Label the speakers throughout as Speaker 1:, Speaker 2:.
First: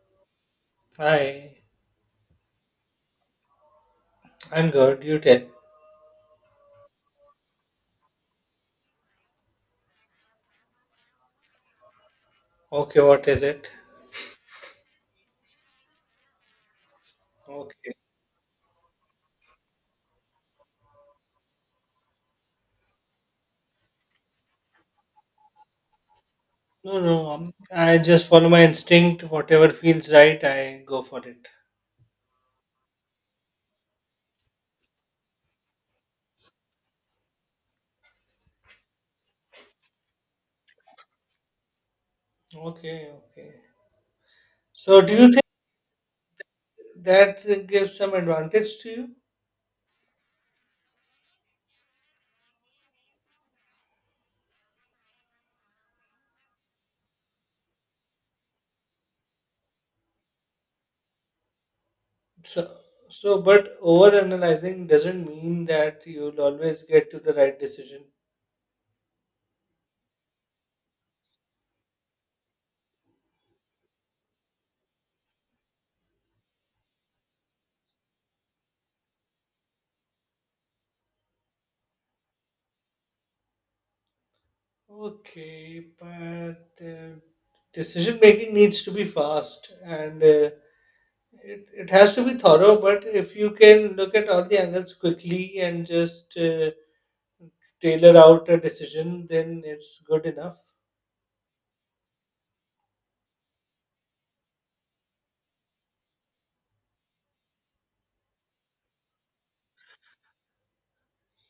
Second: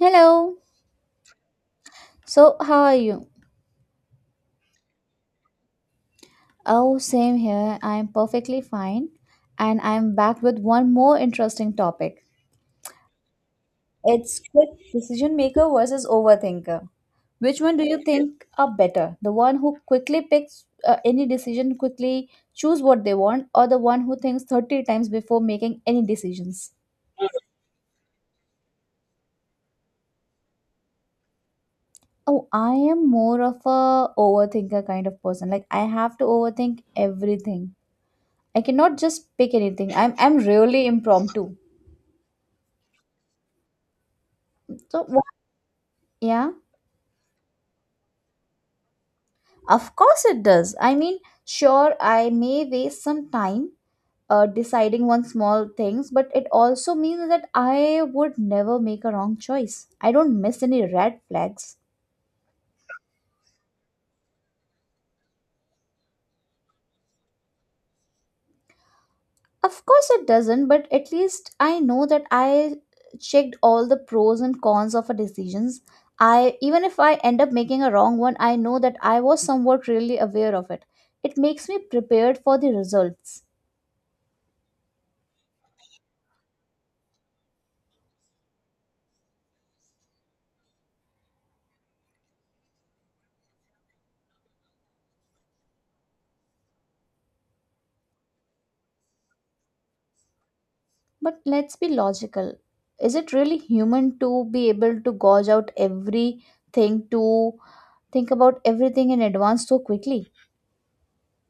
Speaker 1: Hello.
Speaker 2: Hi,
Speaker 1: So, how are you?
Speaker 2: I'm good. You tell.
Speaker 1: Oh, same here. I'm perfectly fine. And I'm back with one more interesting topic.
Speaker 2: Okay, what is it?
Speaker 1: It's quick decision maker versus overthinker. Which one do
Speaker 2: Okay.
Speaker 1: you think are better? The one who quickly picks any decision, quickly choose what they want, or the one who thinks 30 times before making any decisions?
Speaker 2: No, no. I just follow my instinct. Whatever feels right, I go for it.
Speaker 1: Oh, I am more of a overthinker kind of person. Like I have to overthink everything. I cannot just pick anything. I'm really impromptu.
Speaker 2: Okay, okay. So,
Speaker 1: So,
Speaker 2: do you think
Speaker 1: yeah,
Speaker 2: that gives some advantage to you?
Speaker 1: of course it does. I mean, sure, I may waste some time deciding on small things, but it also means that I would never make a wrong choice. I don't miss any red flags.
Speaker 2: So, so, but overanalyzing doesn't mean that you'll always get to the right decision.
Speaker 1: Of course it doesn't, but at least I know that I checked all the pros and cons of a decisions. I even if I end up making a wrong one, I know that I was somewhat really aware of it. It makes me prepared for the results.
Speaker 2: Okay, but decision making needs to be fast and it has to be thorough, but if you can look at all the angles quickly and just tailor out a decision, then it's good enough.
Speaker 1: But let's be logical. Is it really human to be able to gauge out everything, to think about everything in advance so quickly?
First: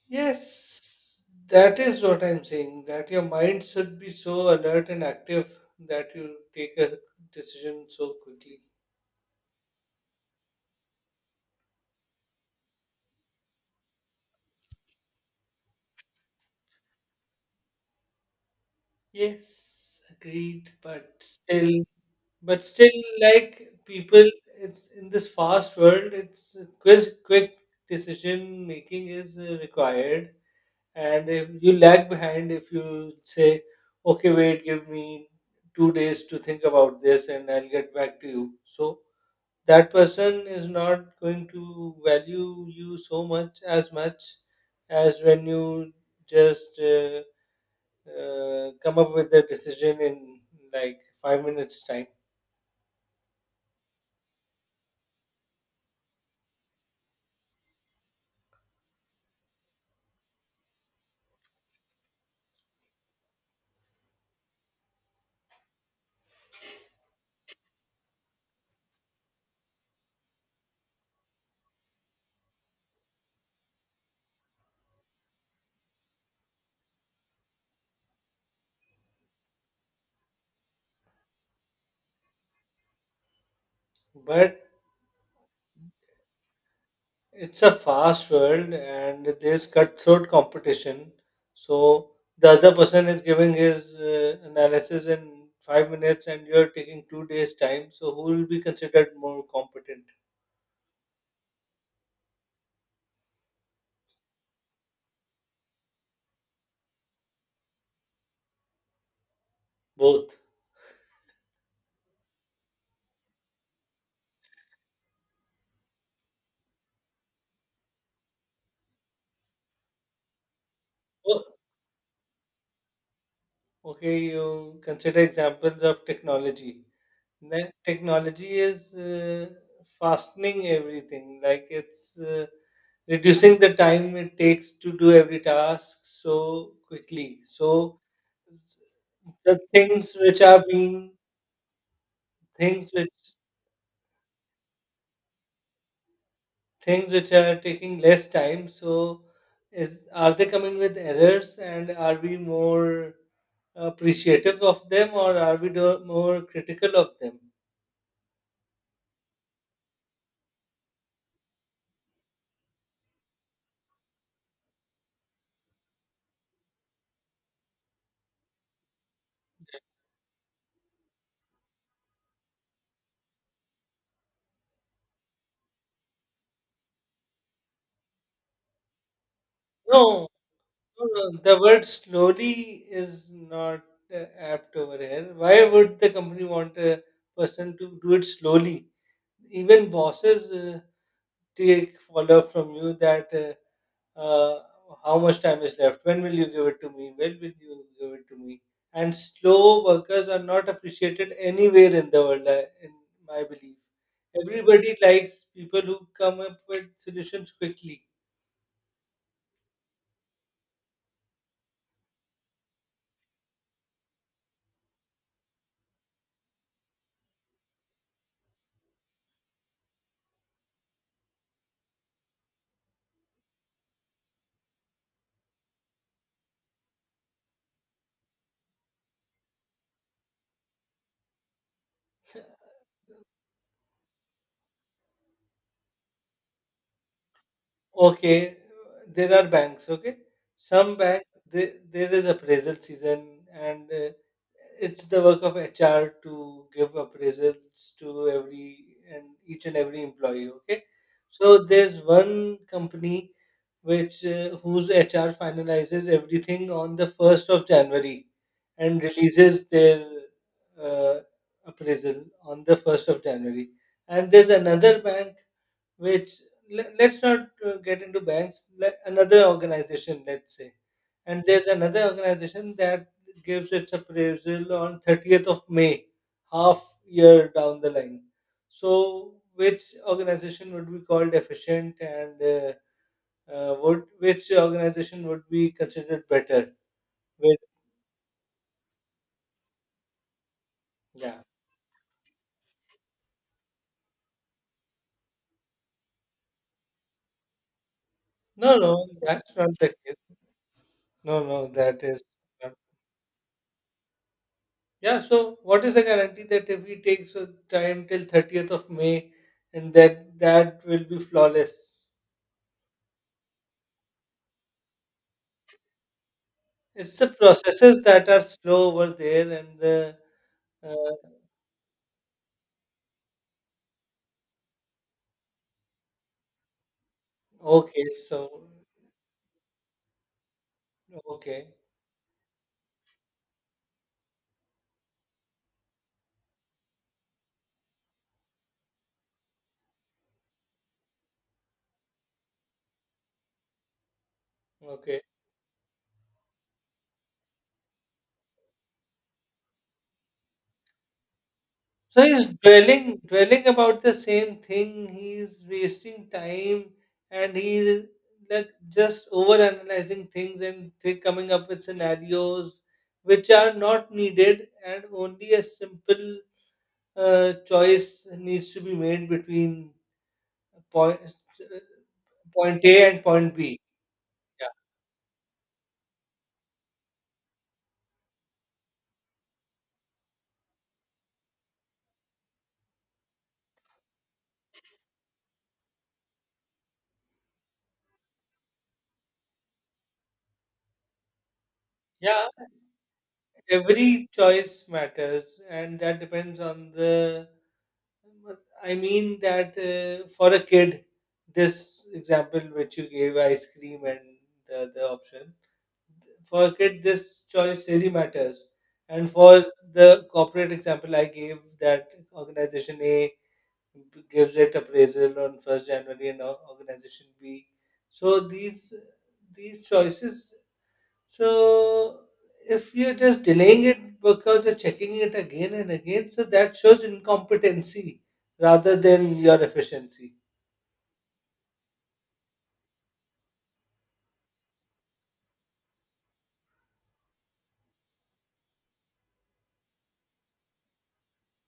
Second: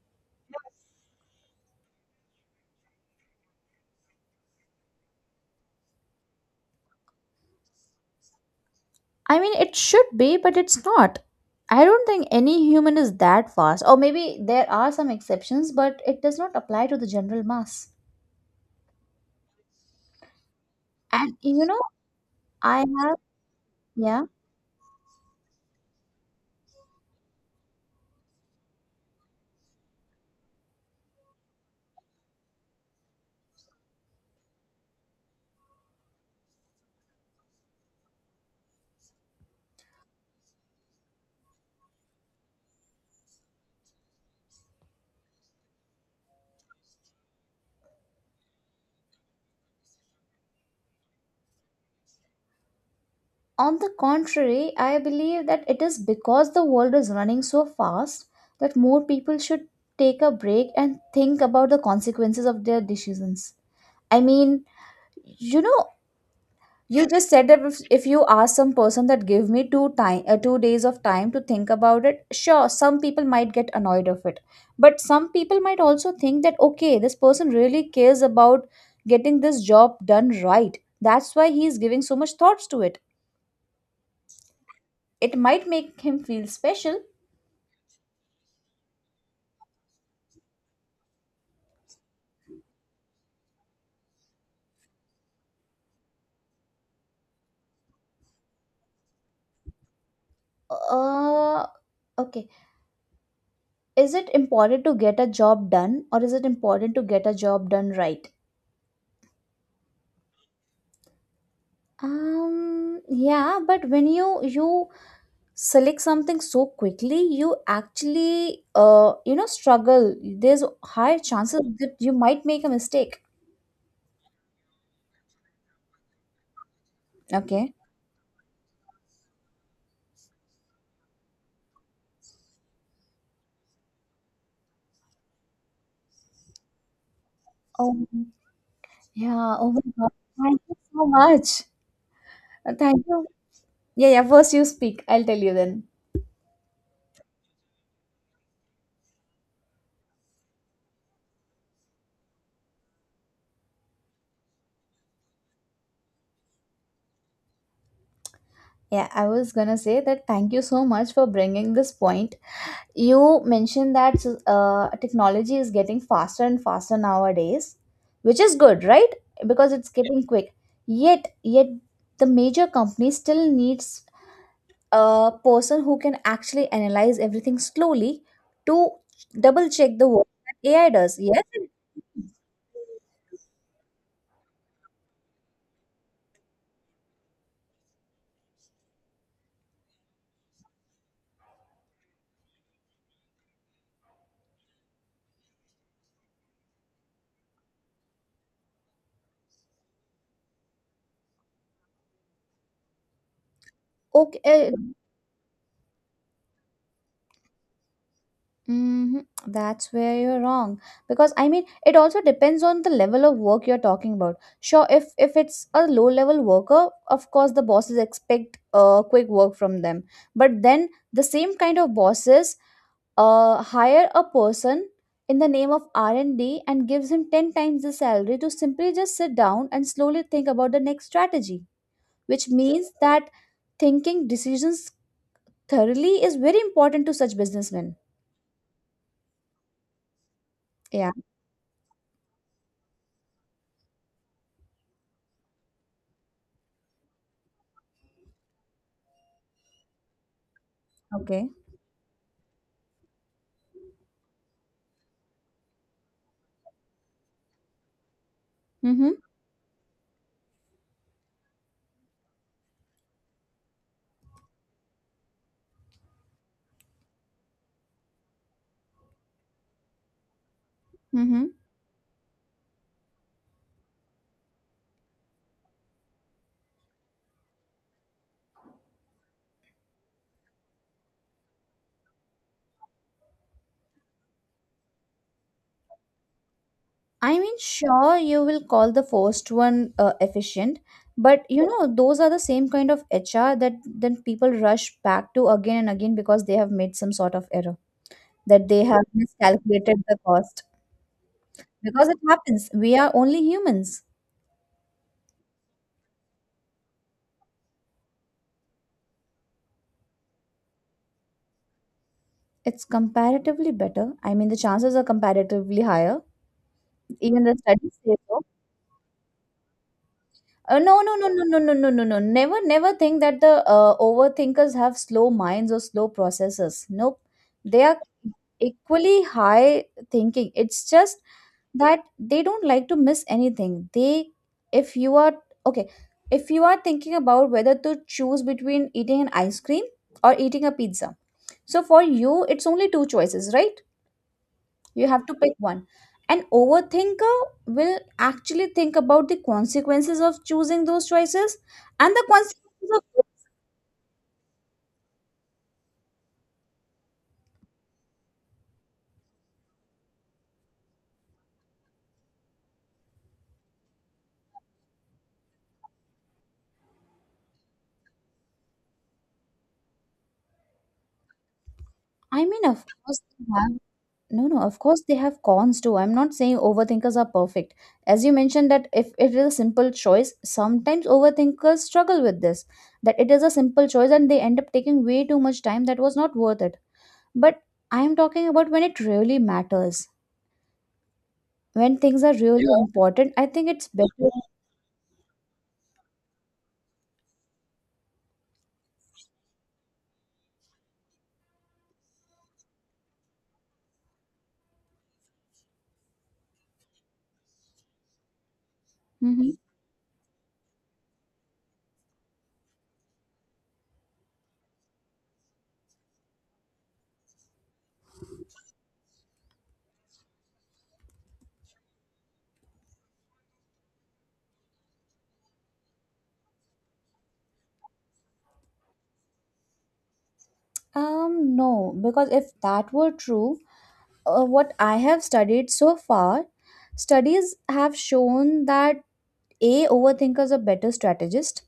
Speaker 2: Yes, that is what I'm saying, that your mind should be so alert and active that you take a decision so quickly.
Speaker 1: I mean, it should be, but it's not. I don't think any human is that fast, or maybe there are some exceptions, but it does not apply to the general mass.
Speaker 2: Yes, agreed, but
Speaker 1: And you know,
Speaker 2: still, but
Speaker 1: I
Speaker 2: still,
Speaker 1: have,
Speaker 2: like people,
Speaker 1: yeah.
Speaker 2: it's in this fast world, it's quick decision making is required, and if you lag behind, if you say, okay, wait, give me 2 days to think about this and I'll get back to you, so that person is not going to value you so much, as much as when you just come up with a decision in like 5 minutes time.
Speaker 1: On the contrary, I believe that it is because the world is running so fast that more people should take a break and think about the consequences of their decisions. I mean, you know, you just said that if you ask some person that give me 2 days of time to think about it, sure, some people might get annoyed of it. But some people might also think that okay, this person really cares about getting this job done right. That's why he is giving so much thoughts to it.
Speaker 2: But
Speaker 1: It might make him feel special.
Speaker 2: It's a fast world and there's cutthroat competition. So the other person is giving his analysis in 5 minutes and you're taking 2 days' time. So who will be considered more competent?
Speaker 1: Uh, okay. Is it important to get a job done or is it important to get a job done right?
Speaker 2: Both.
Speaker 1: Yeah, but when you select something so quickly, you actually you know struggle. There's high
Speaker 2: Oh,
Speaker 1: chances that you might make a mistake.
Speaker 2: okay, you consider examples of technology. Then
Speaker 1: Okay.
Speaker 2: technology is fastening everything, like it's reducing the time it takes to do every task so quickly. So
Speaker 1: Um, yeah.
Speaker 2: the
Speaker 1: Oh my God.
Speaker 2: things which
Speaker 1: Thank
Speaker 2: are
Speaker 1: you so
Speaker 2: being
Speaker 1: much.
Speaker 2: things
Speaker 1: Thank
Speaker 2: which
Speaker 1: you. Yeah, yeah. First you speak. I'll tell you then.
Speaker 2: things which are taking less time, so is, are they coming with errors and are we more appreciative of them or are we more critical of them?
Speaker 1: Yeah, I was gonna say that thank you so much for bringing this point. You mentioned that technology is getting faster and faster nowadays, which is good, right? Because it's getting quick. Yet the major company still needs a person who can actually analyze everything slowly to double check the work
Speaker 2: no,
Speaker 1: that AI
Speaker 2: no,
Speaker 1: does.
Speaker 2: no,
Speaker 1: Yes,
Speaker 2: the word slowly is not apt over here. Why would the company want a person to do it slowly? Even bosses take follow up from you that uh, how much time is left, when will you give it to me when will you give it to me and slow workers are not appreciated anywhere in the world, in my belief.
Speaker 1: okay.
Speaker 2: Everybody likes people who come up with solutions quickly.
Speaker 1: Hmm. That's where you're wrong because I mean it also depends on the level of work you're talking about. Sure, if it's a low level worker, of course the bosses expect quick work from them. But then the same kind of bosses hire a person in the name of R and D and gives him ten times the salary to simply just sit down and slowly think about the next strategy, which means that thinking decisions thoroughly is very important to such businessmen.
Speaker 2: Okay, there are banks, okay? Some
Speaker 1: Yeah.
Speaker 2: banks, there is appraisal season, and it's the work of HR to give appraisals to every and each and every employee, okay?
Speaker 1: Okay.
Speaker 2: So there's one company which whose HR finalizes everything on the 1st of January and
Speaker 1: Mm-hmm.
Speaker 2: releases their uh, appraisal on the 1st of January. And there's another bank which let's not get into banks, let another organization, let's say, and
Speaker 1: Mm-hmm.
Speaker 2: there's another organization that gives its appraisal on 30th of May, half year down the line. So which organization would be called efficient and would, which organization would be considered better?
Speaker 1: I mean,
Speaker 2: With
Speaker 1: sure, you will call the first one efficient,
Speaker 2: Yeah.
Speaker 1: but you know, those are the same kind of HR that then people rush back to again and again because they have made some sort of error, that
Speaker 2: no
Speaker 1: they have
Speaker 2: no that's not the
Speaker 1: miscalculated
Speaker 2: case.
Speaker 1: the cost.
Speaker 2: no no that
Speaker 1: Because it
Speaker 2: is
Speaker 1: happens, we are only humans.
Speaker 2: Yeah, so what is the guarantee that if we take so time till 30th of May, and that that will be flawless?
Speaker 1: It's comparatively better. I mean, the chances are comparatively higher.
Speaker 2: It's the
Speaker 1: Even the studies
Speaker 2: processes
Speaker 1: say
Speaker 2: that are
Speaker 1: so.
Speaker 2: slow over there, and the
Speaker 1: No,
Speaker 2: uh,
Speaker 1: no, no, no, no, no, no, no, no. Never, never think that the overthinkers have slow minds or slow processes. Nope. They are
Speaker 2: okay, so
Speaker 1: equally high thinking. It's just
Speaker 2: okay,
Speaker 1: that they don't like to miss anything. They, if you are, okay, if you are thinking about whether to choose between eating an ice cream or eating a pizza. So for you, it's only two choices, right? You
Speaker 2: okay.
Speaker 1: have to pick one. An overthinker will actually think about the consequences of choosing those choices and
Speaker 2: So
Speaker 1: the
Speaker 2: he's
Speaker 1: consequences
Speaker 2: dwelling
Speaker 1: of.
Speaker 2: dwelling about the same thing. He's wasting time and he's like just over analyzing things and coming up with scenarios which are not needed, and only a simple choice needs to be made between point
Speaker 1: I mean,
Speaker 2: point
Speaker 1: of
Speaker 2: A
Speaker 1: course,
Speaker 2: and
Speaker 1: they
Speaker 2: point
Speaker 1: have,
Speaker 2: B.
Speaker 1: no, no,
Speaker 2: Yeah,
Speaker 1: of course, they have cons too. I'm not saying overthinkers are perfect. As you mentioned, that if it is a simple choice, sometimes overthinkers struggle with this, that it is a simple choice and they end up taking way too much time that was not worth it. But I am talking about when it really matters, when things are
Speaker 2: yeah.
Speaker 1: really Yeah. important. I think it's
Speaker 2: Every
Speaker 1: better.
Speaker 2: choice matters, and that depends on the. I mean that for a kid, this example which you gave, ice cream and the other option. For a kid, this choice really matters, and
Speaker 1: Mhm.
Speaker 2: for the corporate example I gave, that organization A gives it appraisal on 1st January, and organization B. So these choices. So if you're just delaying it because you're checking it again and again, so that shows incompetency rather than your efficiency.
Speaker 1: No, because if that were true, what I have studied so far, studies have shown that A, overthinkers are better strategists.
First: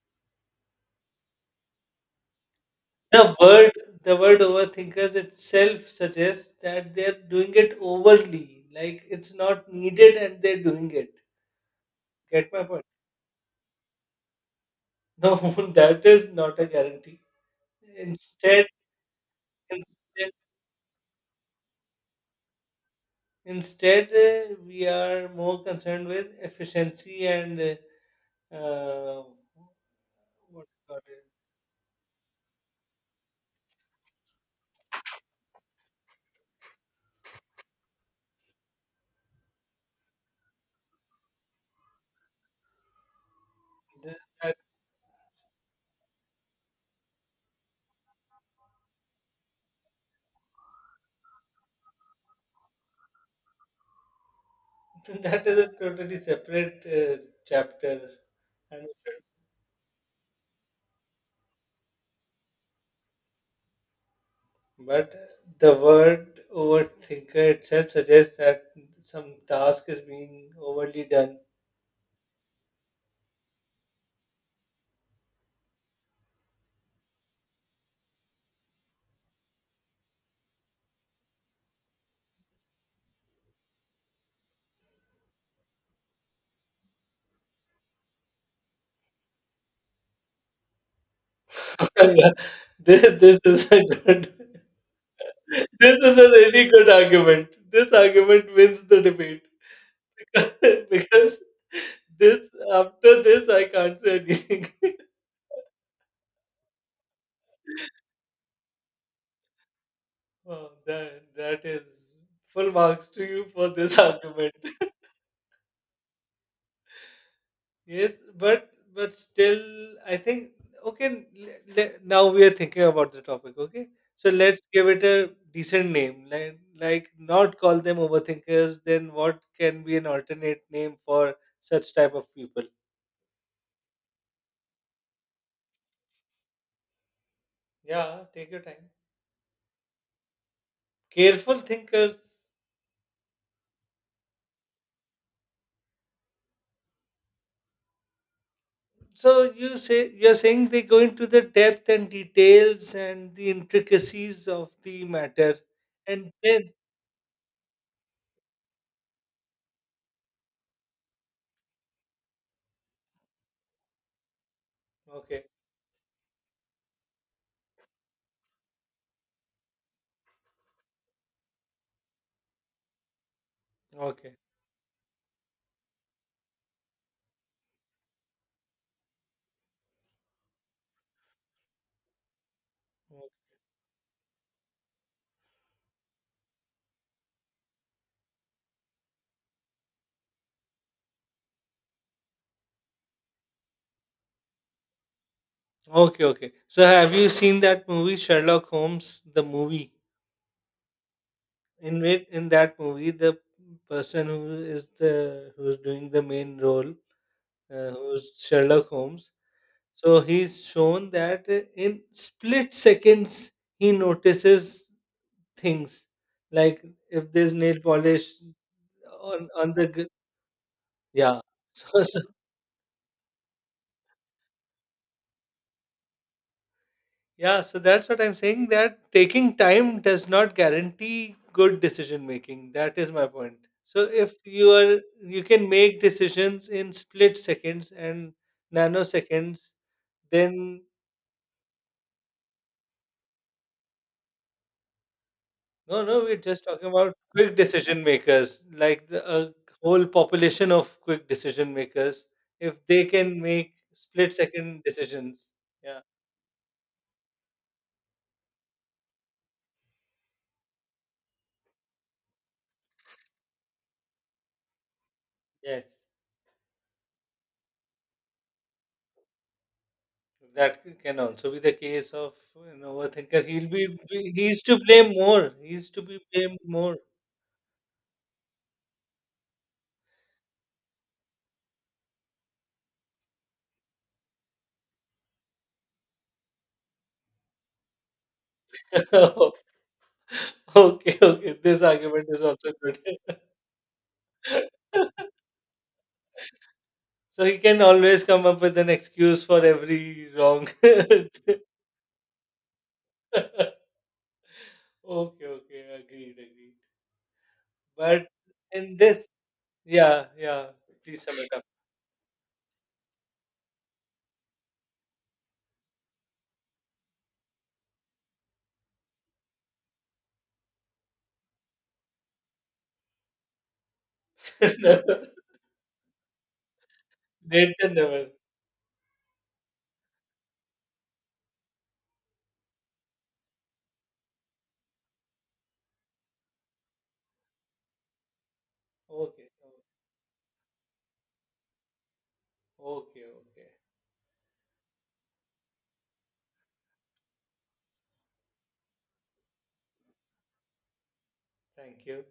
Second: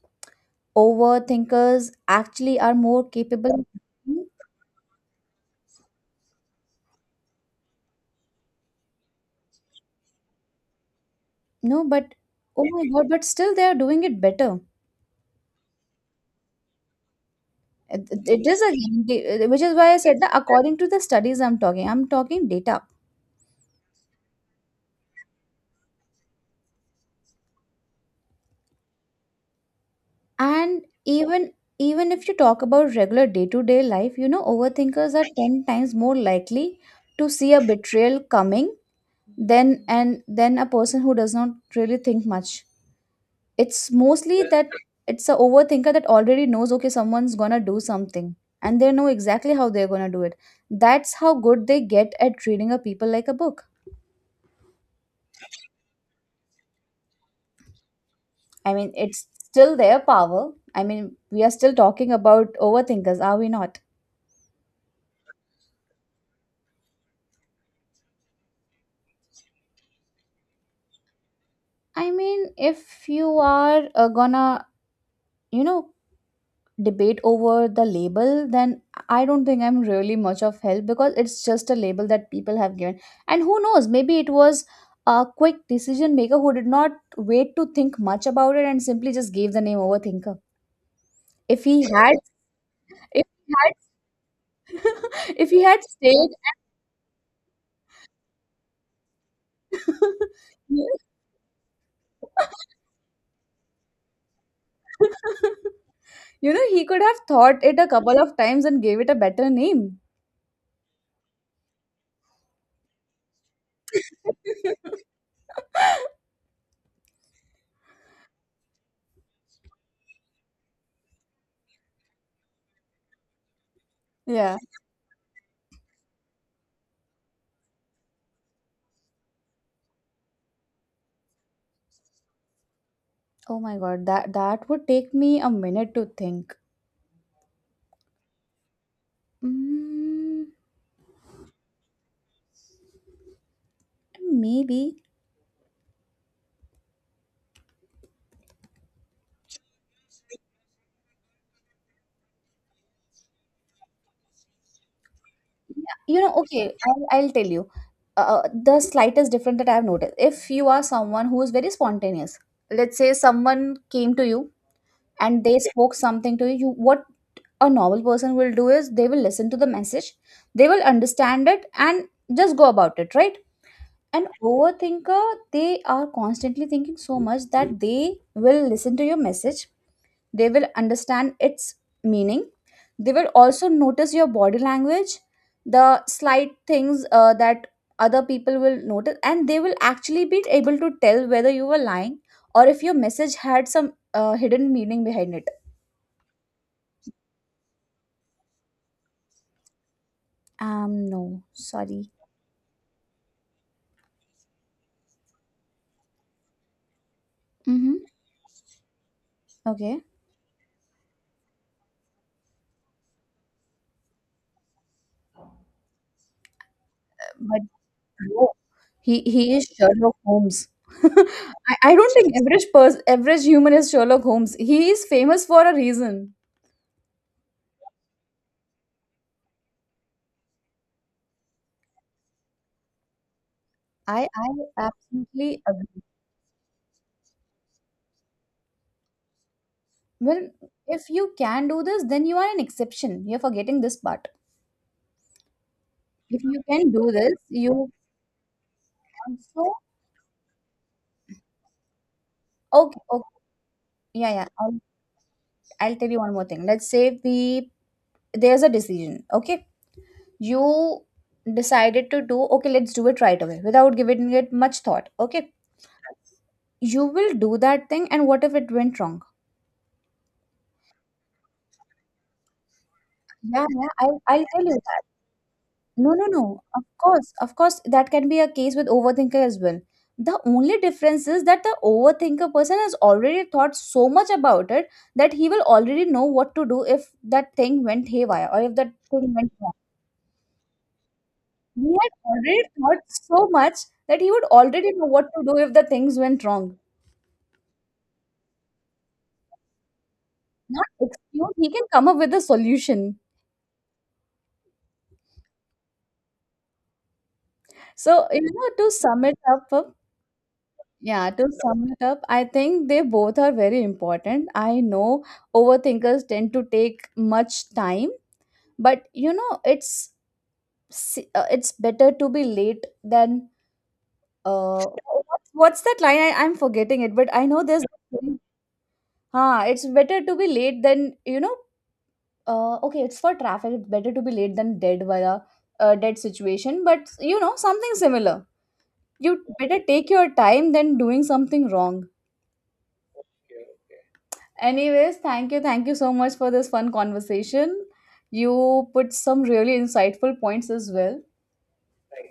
Speaker 1: Overthinkers actually are more
Speaker 2: The
Speaker 1: capable.
Speaker 2: word the word overthinkers itself suggests that they're doing it overly, like it's not needed and they're doing it.
Speaker 1: No, but
Speaker 2: Get my
Speaker 1: oh
Speaker 2: point?
Speaker 1: my God, but still they are doing it better.
Speaker 2: No, that is not a guarantee.
Speaker 1: It is
Speaker 2: Instead,
Speaker 1: a, which is why I said
Speaker 2: instead
Speaker 1: that according to the studies I'm talking data.
Speaker 2: Instead, we are more concerned with efficiency and uh, uh, what you
Speaker 1: And
Speaker 2: call it.
Speaker 1: even even if you talk about regular day-to-day life, you know, overthinkers are 10 times more likely to see a betrayal coming than and than a person who does not really think much. It's
Speaker 2: Th-
Speaker 1: mostly that it's a overthinker that already knows okay someone's gonna do something, and they know exactly how they're gonna do it. That's how good they get at reading a people like a book.
Speaker 2: That, that is a totally separate chapter.
Speaker 1: I
Speaker 2: And,
Speaker 1: mean it's still their power. I mean we are still talking about overthinkers, are we not?
Speaker 2: but the word overthinker itself suggests that some task is being overly done.
Speaker 1: I mean, if you are gonna, you know, debate over the label, then I don't think I'm really much of help because it's just a label that people have given. And who knows, maybe it was a quick decision maker who did not wait to think much about it and simply just gave the name overthinker. If he had,
Speaker 2: Yeah, this,
Speaker 1: if
Speaker 2: this
Speaker 1: he
Speaker 2: is a good.
Speaker 1: had, if he had
Speaker 2: This is a
Speaker 1: stayed,
Speaker 2: really good argument. This argument wins the debate.
Speaker 1: and
Speaker 2: Because this, after this I can't say anything.
Speaker 1: you know, he could have thought it a couple of times and gave it a better name.
Speaker 2: Wow, that is full marks to you for this argument. Yes, but still, I think okay. Now we are thinking about the topic. Okay, so
Speaker 1: Yeah.
Speaker 2: let's give it a decent name. Like not call them overthinkers. Then what can be an alternate name for such type of people?
Speaker 1: Oh my god, that would take me a minute to think.
Speaker 2: Yeah, take your time.
Speaker 1: Mm,
Speaker 2: Careful thinkers.
Speaker 1: maybe.
Speaker 2: So you say, you're saying they go into the depth and details and the intricacies of the matter,
Speaker 1: You
Speaker 2: and
Speaker 1: know,
Speaker 2: then
Speaker 1: okay, I'll tell you. The slightest difference that I've noticed. If you are someone who is very spontaneous, let's say someone came to you and
Speaker 2: okay,
Speaker 1: they spoke something to you, you what a normal person will do is they will listen to the message, they will understand it, and just go about it, right? An
Speaker 2: okay,
Speaker 1: overthinker, they are constantly thinking so much that they will listen to your message, they will understand its meaning, they will also notice your body language, the slight things that other people will notice, and they will actually be able to tell whether you were lying or if your message had some hidden meaning behind it.
Speaker 2: okay, okay. So have you seen that movie Sherlock Holmes, the movie?
Speaker 1: Um, no,
Speaker 2: In
Speaker 1: sorry.
Speaker 2: which, in that movie, the person who is the who's doing the main role,
Speaker 1: Mm-hmm.
Speaker 2: who's Sherlock Holmes.
Speaker 1: Okay.
Speaker 2: So he's shown that in split seconds he notices things, like if there's
Speaker 1: But
Speaker 2: nail polish
Speaker 1: bro, he he is
Speaker 2: on the
Speaker 1: Sherlock Holmes.
Speaker 2: yeah.
Speaker 1: I
Speaker 2: So,
Speaker 1: don't
Speaker 2: so
Speaker 1: think average person average human is Sherlock Holmes. He is famous for a reason.
Speaker 2: yeah, so that's what I'm saying, that taking time does not guarantee good decision making. That is my point. So
Speaker 1: i
Speaker 2: if
Speaker 1: i
Speaker 2: you are, you
Speaker 1: absolutely
Speaker 2: can make
Speaker 1: agree.
Speaker 2: decisions in split seconds and nanoseconds,
Speaker 1: Well,
Speaker 2: then
Speaker 1: if you can do this, then you are an exception. You're forgetting this part.
Speaker 2: no, no, we're
Speaker 1: If you
Speaker 2: just talking
Speaker 1: can do
Speaker 2: about
Speaker 1: this,
Speaker 2: quick
Speaker 1: you
Speaker 2: decision makers, like the
Speaker 1: can.
Speaker 2: a
Speaker 1: So,
Speaker 2: whole population of quick decision makers, if
Speaker 1: okay,
Speaker 2: they
Speaker 1: okay,
Speaker 2: can make
Speaker 1: yeah,
Speaker 2: split
Speaker 1: yeah.
Speaker 2: second decisions,
Speaker 1: I'll
Speaker 2: yeah,
Speaker 1: tell you one more thing. Let's say we there's a decision. Okay, you decided to do. Okay, let's do it right away without giving it much thought. Okay,
Speaker 2: yes.
Speaker 1: you will do that thing, and what if it went wrong?
Speaker 2: That can also be the case of an overthinker.
Speaker 1: Yeah,
Speaker 2: He'll be,
Speaker 1: yeah. I'll
Speaker 2: he's
Speaker 1: tell
Speaker 2: to
Speaker 1: you.
Speaker 2: blame more. He's to
Speaker 1: No,
Speaker 2: be
Speaker 1: no,
Speaker 2: blamed
Speaker 1: no.
Speaker 2: more.
Speaker 1: Of course, that can be a case with overthinker as well. The only difference is that the overthinker person has already thought so much about it that he will already know what to do if that thing went haywire or if that thing went wrong.
Speaker 2: Okay, okay. This
Speaker 1: He had
Speaker 2: argument is
Speaker 1: already
Speaker 2: also good.
Speaker 1: thought so much that he would already know what to do if the things went wrong.
Speaker 2: So he can always come up with an excuse for every wrong.
Speaker 1: Not excuse,
Speaker 2: Okay,
Speaker 1: he can come up with a solution.
Speaker 2: okay. Agreed, agreed. But
Speaker 1: So, you know, to
Speaker 2: in
Speaker 1: sum
Speaker 2: this,
Speaker 1: it up,
Speaker 2: yeah, yeah. Please
Speaker 1: yeah,
Speaker 2: sum
Speaker 1: to
Speaker 2: it up.
Speaker 1: sum it up, I think they both are very important. I know overthinkers tend to take much time, but you know, it's it's better to be late than uh what's that line? I'm forgetting it, but I know there's
Speaker 2: Later, never.
Speaker 1: Ah, it's better to be late than you know, okay, it's for traffic, it's better to be late than dead via a dead situation, but you know, something similar. You
Speaker 2: Okay,
Speaker 1: better take your time than doing something wrong.
Speaker 2: okay, okay.
Speaker 1: Anyways, thank you. Thank you so much for this fun conversation. You put some really insightful points as well.
Speaker 2: Thank you.